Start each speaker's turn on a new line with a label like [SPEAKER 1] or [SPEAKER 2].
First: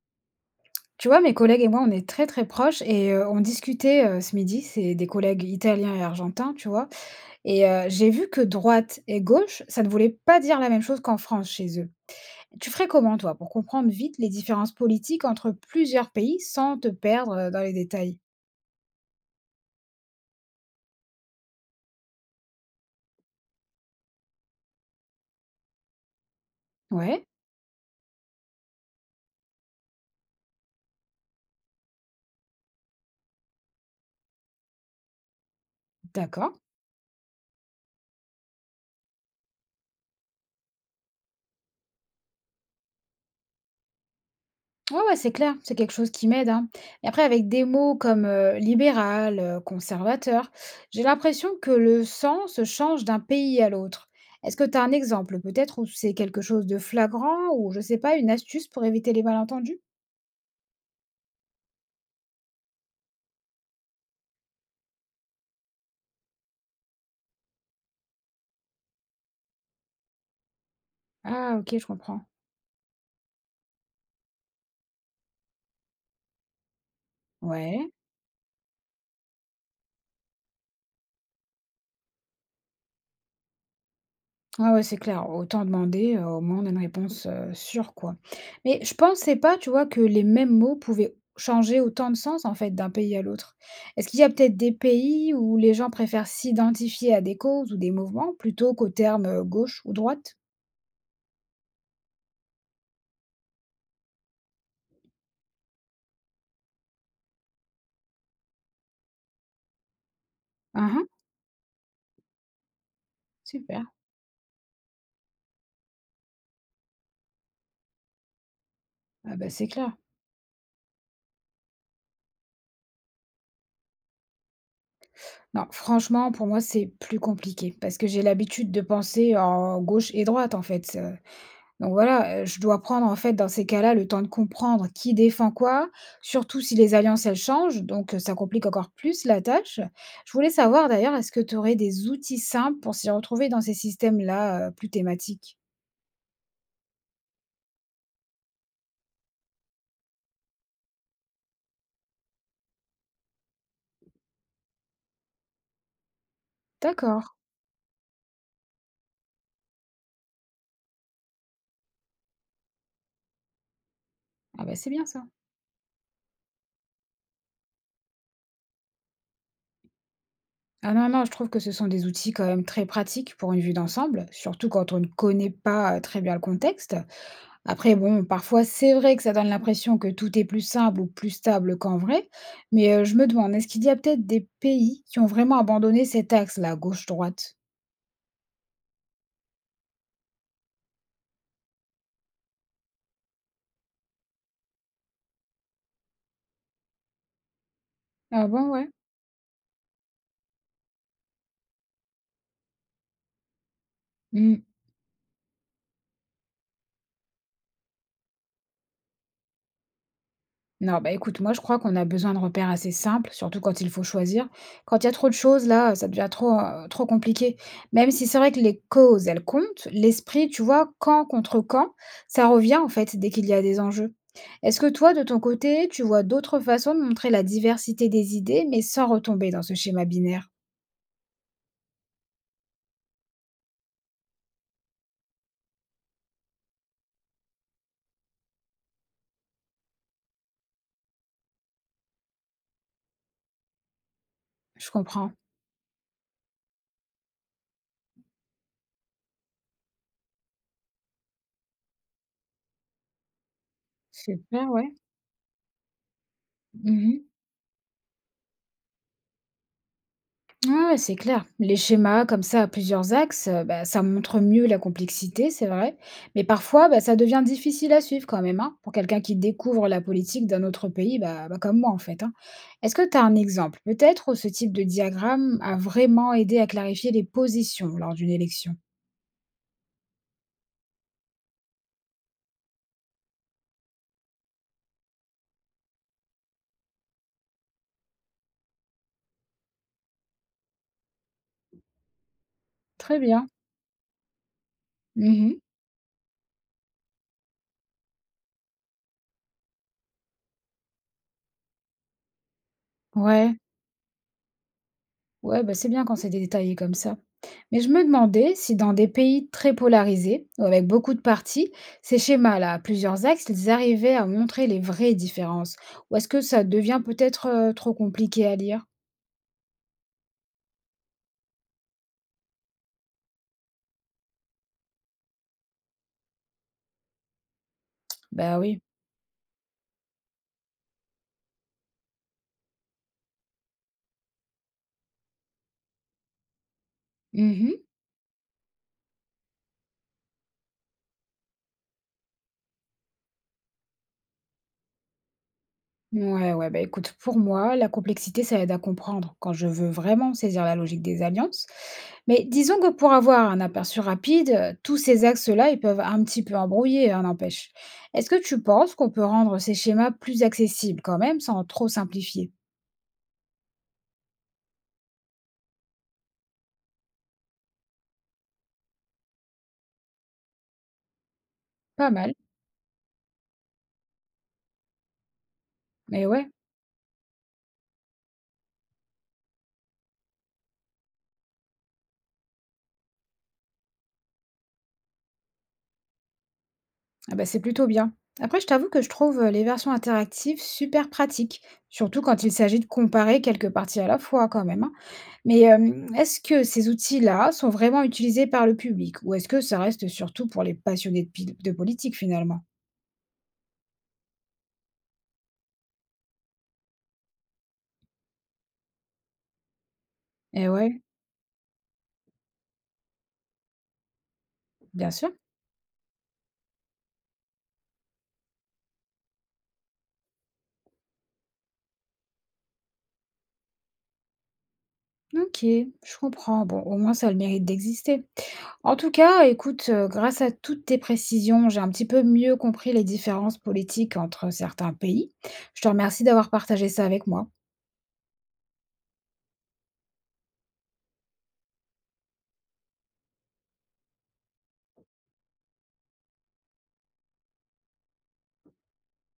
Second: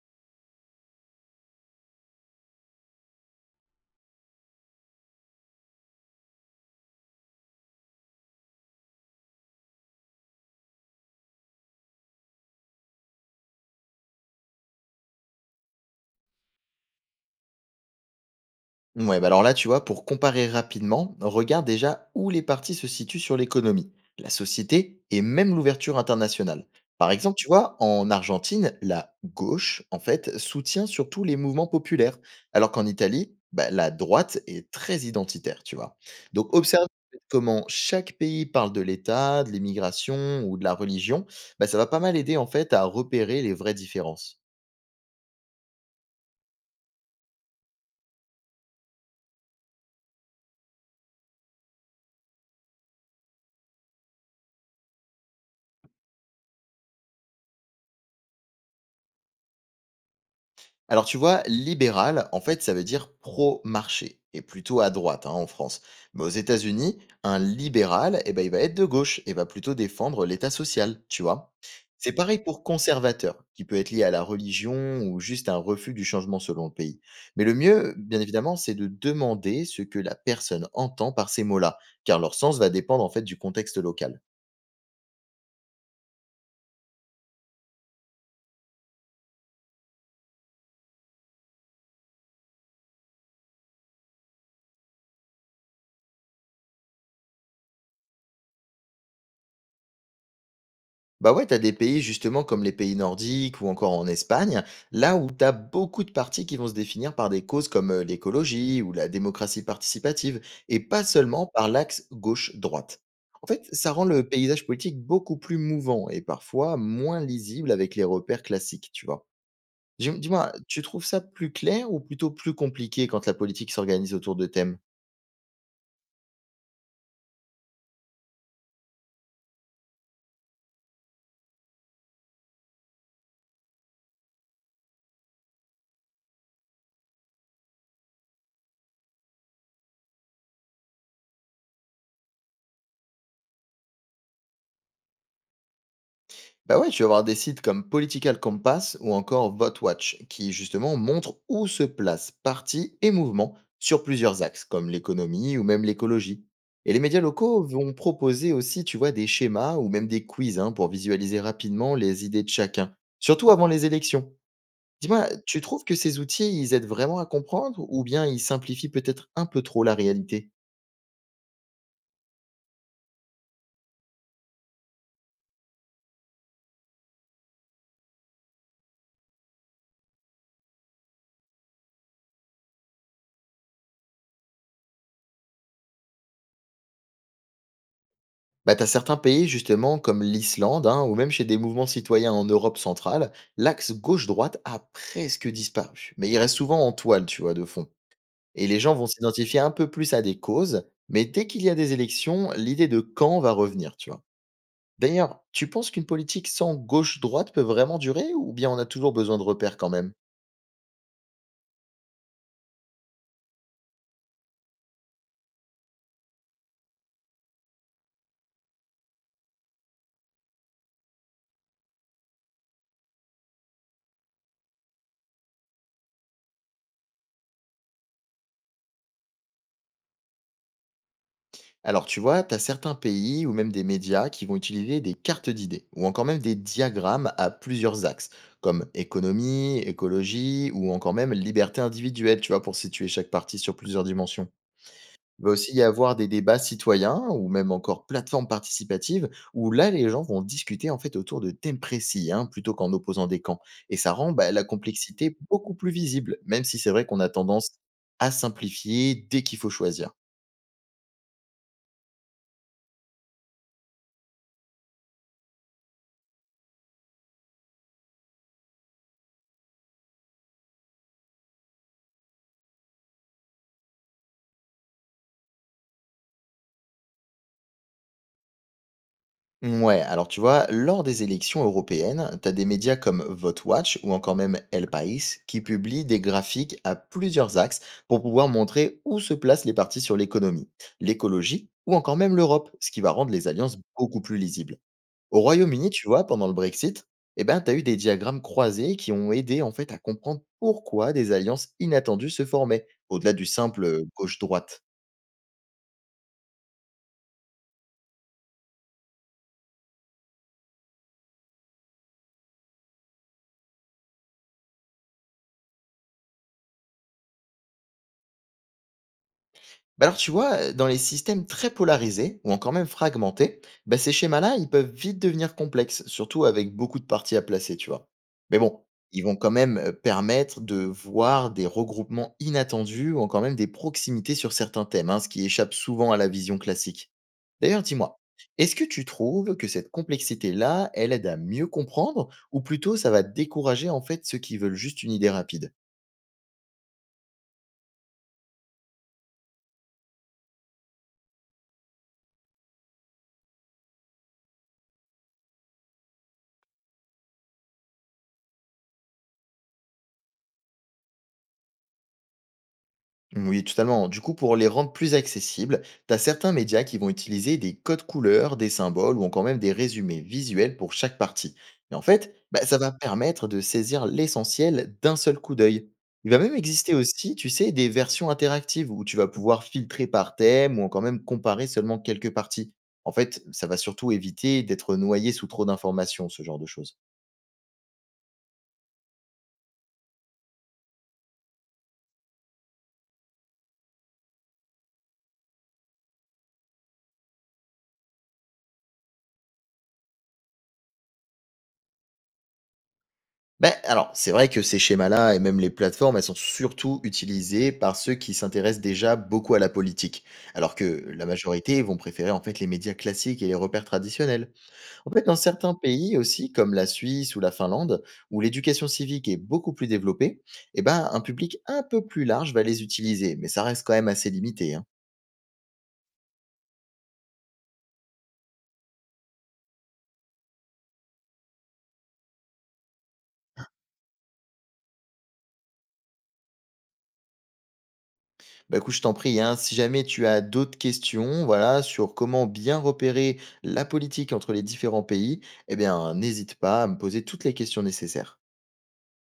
[SPEAKER 1] Tu vois, mes collègues et moi, on est très très proches et on discutait ce midi, c'est des collègues italiens et argentins, tu vois. J'ai vu que droite et gauche, ça ne voulait pas dire la même chose qu'en France chez eux. Tu ferais comment, toi, pour comprendre vite les différences politiques entre plusieurs pays sans te perdre dans les détails?
[SPEAKER 2] Ouais, bah alors là, tu vois, pour comparer rapidement, regarde déjà où les partis se situent sur l'économie, la société et même l'ouverture internationale. Par
[SPEAKER 1] Ouais,
[SPEAKER 2] exemple, tu vois, en Argentine, la gauche, en fait, soutient surtout les mouvements populaires, alors qu'en Italie, bah, la droite est très identitaire, tu vois. Donc,
[SPEAKER 1] d'accord.
[SPEAKER 2] observe comment chaque pays parle de l'État, de l'immigration ou de la religion, bah, ça va pas mal aider, en fait, à repérer les vraies différences.
[SPEAKER 1] Ouais, ouais, c'est clair, c'est quelque chose qui m'aide, hein. Et après, avec des mots comme libéral, conservateur, j'ai l'impression que le sens change d'un pays à l'autre. Est-ce que tu as un exemple, peut-être, où c'est quelque chose de flagrant, ou je sais pas, une astuce pour éviter les malentendus?
[SPEAKER 2] Alors tu vois, libéral, en fait, ça veut dire pro-marché, et plutôt à droite hein, en France. Mais aux États-Unis, un libéral, eh ben, il va être de gauche et va plutôt défendre l'État social, tu vois.
[SPEAKER 1] Ah, ok, je
[SPEAKER 2] C'est
[SPEAKER 1] comprends.
[SPEAKER 2] pareil pour conservateur, qui peut être lié à la religion ou juste un refus du changement selon le pays. Mais le
[SPEAKER 1] Ouais.
[SPEAKER 2] mieux, bien évidemment, c'est de demander ce que la personne entend par ces mots-là, car leur sens va dépendre en fait du contexte local.
[SPEAKER 1] Ah ouais, c'est clair, autant demander, au moins on a une réponse, sûre, quoi. Mais je pensais pas, tu vois, que les mêmes mots pouvaient changer autant de sens, en fait, d'un pays à l'autre. Est-ce qu'il y a peut-être des pays où les gens préfèrent s'identifier à des causes ou des mouvements plutôt qu'aux termes, gauche ou droite?
[SPEAKER 2] Bah ouais, t'as des pays justement comme les pays nordiques ou encore en Espagne, là où t'as beaucoup de partis qui vont se définir par des causes comme l'écologie ou la démocratie participative, et
[SPEAKER 1] Hein,
[SPEAKER 2] pas
[SPEAKER 1] hein,
[SPEAKER 2] seulement par l'axe gauche-droite. En fait,
[SPEAKER 1] super.
[SPEAKER 2] ça rend le paysage politique beaucoup plus mouvant et parfois moins lisible avec les repères classiques, tu vois.
[SPEAKER 1] Ah bah, c'est clair.
[SPEAKER 2] Dis-moi, tu trouves ça plus clair ou plutôt plus compliqué quand la politique s'organise autour de thèmes?
[SPEAKER 1] Non, franchement, pour moi, c'est plus compliqué parce que j'ai l'habitude de penser en gauche et droite, en fait. Donc voilà, je dois prendre en fait dans ces cas-là le temps de comprendre qui défend quoi, surtout si les alliances elles changent, donc ça complique encore plus la tâche. Je voulais savoir d'ailleurs, est-ce que tu aurais des outils simples pour s'y retrouver dans ces systèmes-là, plus thématiques?
[SPEAKER 2] Bah ouais, tu vas avoir des sites comme Political Compass ou encore VoteWatch qui justement montrent où se placent partis et mouvements sur plusieurs axes comme l'économie ou même l'écologie. Et les médias
[SPEAKER 1] D'accord.
[SPEAKER 2] locaux vont proposer aussi, tu vois, des schémas ou même des quiz hein, pour visualiser rapidement les idées de chacun, surtout avant les élections.
[SPEAKER 1] Ah bah, c'est bien ça.
[SPEAKER 2] Dis-moi, tu trouves que ces outils, ils aident vraiment à comprendre ou bien ils simplifient peut-être un peu trop la réalité?
[SPEAKER 1] Ah non, non, je trouve que ce sont des outils quand même très pratiques pour une vue d'ensemble, surtout quand on ne connaît pas, très bien le contexte. Après, bon, parfois, c'est vrai que ça donne l'impression que tout est plus simple ou plus stable qu'en vrai, mais je me demande, est-ce qu'il y a peut-être des pays qui ont vraiment abandonné cet axe-là, gauche-droite?
[SPEAKER 2] Bah, t'as certains pays, justement, comme l'Islande, hein, ou même chez des mouvements citoyens en Europe centrale, l'axe gauche-droite a presque disparu. Mais il reste souvent en toile, tu vois, de fond.
[SPEAKER 1] Ah
[SPEAKER 2] Et les
[SPEAKER 1] bon,
[SPEAKER 2] gens vont s'identifier un peu plus à des causes, mais dès qu'il y a des élections, l'idée de camp va revenir, tu vois.
[SPEAKER 1] ouais.
[SPEAKER 2] D'ailleurs, tu penses qu'une politique sans gauche-droite peut vraiment durer, ou bien on a toujours besoin de repères quand même?
[SPEAKER 1] Non, bah écoute, moi je crois qu'on a besoin de repères assez simples, surtout quand il faut choisir. Quand il y a trop de choses, là, ça devient trop, trop compliqué. Même si c'est vrai que les causes, elles comptent, l'esprit, tu vois, camp contre camp, ça revient en fait dès qu'il y a des enjeux. Est-ce que toi, de ton côté, tu vois d'autres façons de montrer la diversité des idées, mais sans retomber dans ce schéma binaire?
[SPEAKER 2] Alors, tu vois, tu as certains pays ou même des médias qui vont utiliser des cartes d'idées ou encore même des diagrammes à plusieurs axes, comme économie, écologie ou encore même liberté individuelle, tu vois, pour situer chaque partie sur plusieurs dimensions.
[SPEAKER 1] Je comprends.
[SPEAKER 2] Il va aussi y avoir des débats citoyens ou même encore plateformes participatives où là, les gens vont discuter en fait autour de thèmes précis hein, plutôt qu'en opposant des camps. Et ça rend bah, la
[SPEAKER 1] Super, ouais.
[SPEAKER 2] complexité beaucoup plus visible, même si c'est vrai qu'on
[SPEAKER 1] Mhm.
[SPEAKER 2] a tendance à simplifier dès qu'il faut choisir.
[SPEAKER 1] Ouais, ouais, c'est clair. Les schémas comme ça à plusieurs axes, bah, ça montre mieux la complexité, c'est vrai. Mais parfois, bah, ça devient difficile à suivre quand même, hein, pour quelqu'un qui découvre la politique d'un autre pays, bah, bah, comme moi en fait, hein. Est-ce que tu as un exemple, peut-être, où ce type de diagramme a vraiment aidé à clarifier les positions lors d'une élection?
[SPEAKER 2] Ouais, alors tu vois, lors des élections européennes, t'as des médias comme VoteWatch ou encore même El País qui publient des graphiques à plusieurs axes pour pouvoir montrer où se placent les partis sur l'économie, l'écologie ou encore même l'Europe, ce qui va
[SPEAKER 1] Très
[SPEAKER 2] rendre les
[SPEAKER 1] bien.
[SPEAKER 2] alliances beaucoup plus lisibles. Au
[SPEAKER 1] Mhm.
[SPEAKER 2] Royaume-Uni, tu vois, pendant le Brexit, eh ben, t'as eu des diagrammes croisés qui ont aidé en fait à comprendre pourquoi des alliances inattendues se formaient, au-delà du
[SPEAKER 1] Ouais.
[SPEAKER 2] simple gauche-droite.
[SPEAKER 1] Ouais, bah, c'est bien quand c'est détaillé comme ça. Mais je me demandais si dans des pays très polarisés, ou avec beaucoup de partis, ces schémas-là, à plusieurs axes, ils arrivaient à montrer les vraies différences. Ou est-ce que ça devient peut-être trop compliqué à lire?
[SPEAKER 2] Bah alors tu vois, dans les systèmes très polarisés ou encore même fragmentés, bah ces schémas-là, ils peuvent vite devenir complexes, surtout avec beaucoup de parties à placer, tu vois. Mais
[SPEAKER 1] Bah oui.
[SPEAKER 2] bon, ils vont quand même permettre de voir des regroupements inattendus ou encore même des proximités sur certains thèmes, hein, ce qui échappe souvent à la vision classique. D'ailleurs, dis-moi, est-ce que tu trouves que cette complexité-là, elle aide à mieux comprendre ou plutôt ça va décourager en fait ceux qui veulent juste une idée rapide?
[SPEAKER 1] Ouais, ouais, bah écoute, pour moi, la complexité, ça aide à comprendre quand je veux vraiment saisir la logique des alliances. Mais disons que pour avoir un aperçu rapide, tous ces axes-là, ils peuvent un petit peu embrouiller, hein, n'empêche. Est-ce que tu penses qu'on peut rendre ces schémas plus accessibles quand même, sans trop simplifier?
[SPEAKER 2] Oui, totalement. Du coup, pour les rendre plus accessibles, tu as certains médias qui vont utiliser des codes couleurs, des symboles ou encore même des résumés visuels pour chaque partie. Et en
[SPEAKER 1] Pas
[SPEAKER 2] fait,
[SPEAKER 1] mal,
[SPEAKER 2] bah, ça va permettre de saisir l'essentiel d'un seul coup d'œil.
[SPEAKER 1] mais
[SPEAKER 2] Il va
[SPEAKER 1] ouais.
[SPEAKER 2] même exister aussi, tu sais, des versions interactives où tu vas pouvoir filtrer par thème ou encore même comparer seulement quelques parties. En fait, ça va surtout éviter d'être noyé sous trop d'informations, ce genre de choses.
[SPEAKER 1] Ah bah, c'est plutôt bien. Après, je t'avoue que je trouve les versions interactives super pratiques, surtout quand il s'agit de comparer quelques parties à la fois quand même, hein. Mais est-ce que ces outils-là sont vraiment utilisés par le public ou est-ce que ça reste surtout pour les passionnés de, de politique finalement?
[SPEAKER 2] Ben alors, c'est vrai que ces schémas-là et même les plateformes, elles sont surtout utilisées par ceux qui s'intéressent déjà beaucoup à la politique,
[SPEAKER 1] Eh
[SPEAKER 2] alors
[SPEAKER 1] ouais,
[SPEAKER 2] que la majorité vont préférer en fait les médias classiques et les repères traditionnels. En
[SPEAKER 1] bien
[SPEAKER 2] fait,
[SPEAKER 1] sûr.
[SPEAKER 2] dans certains pays aussi, comme la Suisse ou la Finlande, où l'éducation civique est beaucoup plus développée, eh ben, un public un peu plus large va les utiliser, mais ça reste quand même assez limité, hein.
[SPEAKER 1] OK, je comprends. Bon, au moins ça a le mérite d'exister. En tout cas, écoute, grâce à toutes tes précisions, j'ai un petit peu mieux compris les différences politiques entre certains pays. Je te remercie d'avoir partagé ça avec moi.
[SPEAKER 2] Bah écoute, je t'en prie, hein, si jamais tu as d'autres questions, voilà, sur comment bien repérer la politique entre les différents pays, eh bien, n'hésite pas à me poser toutes les questions nécessaires.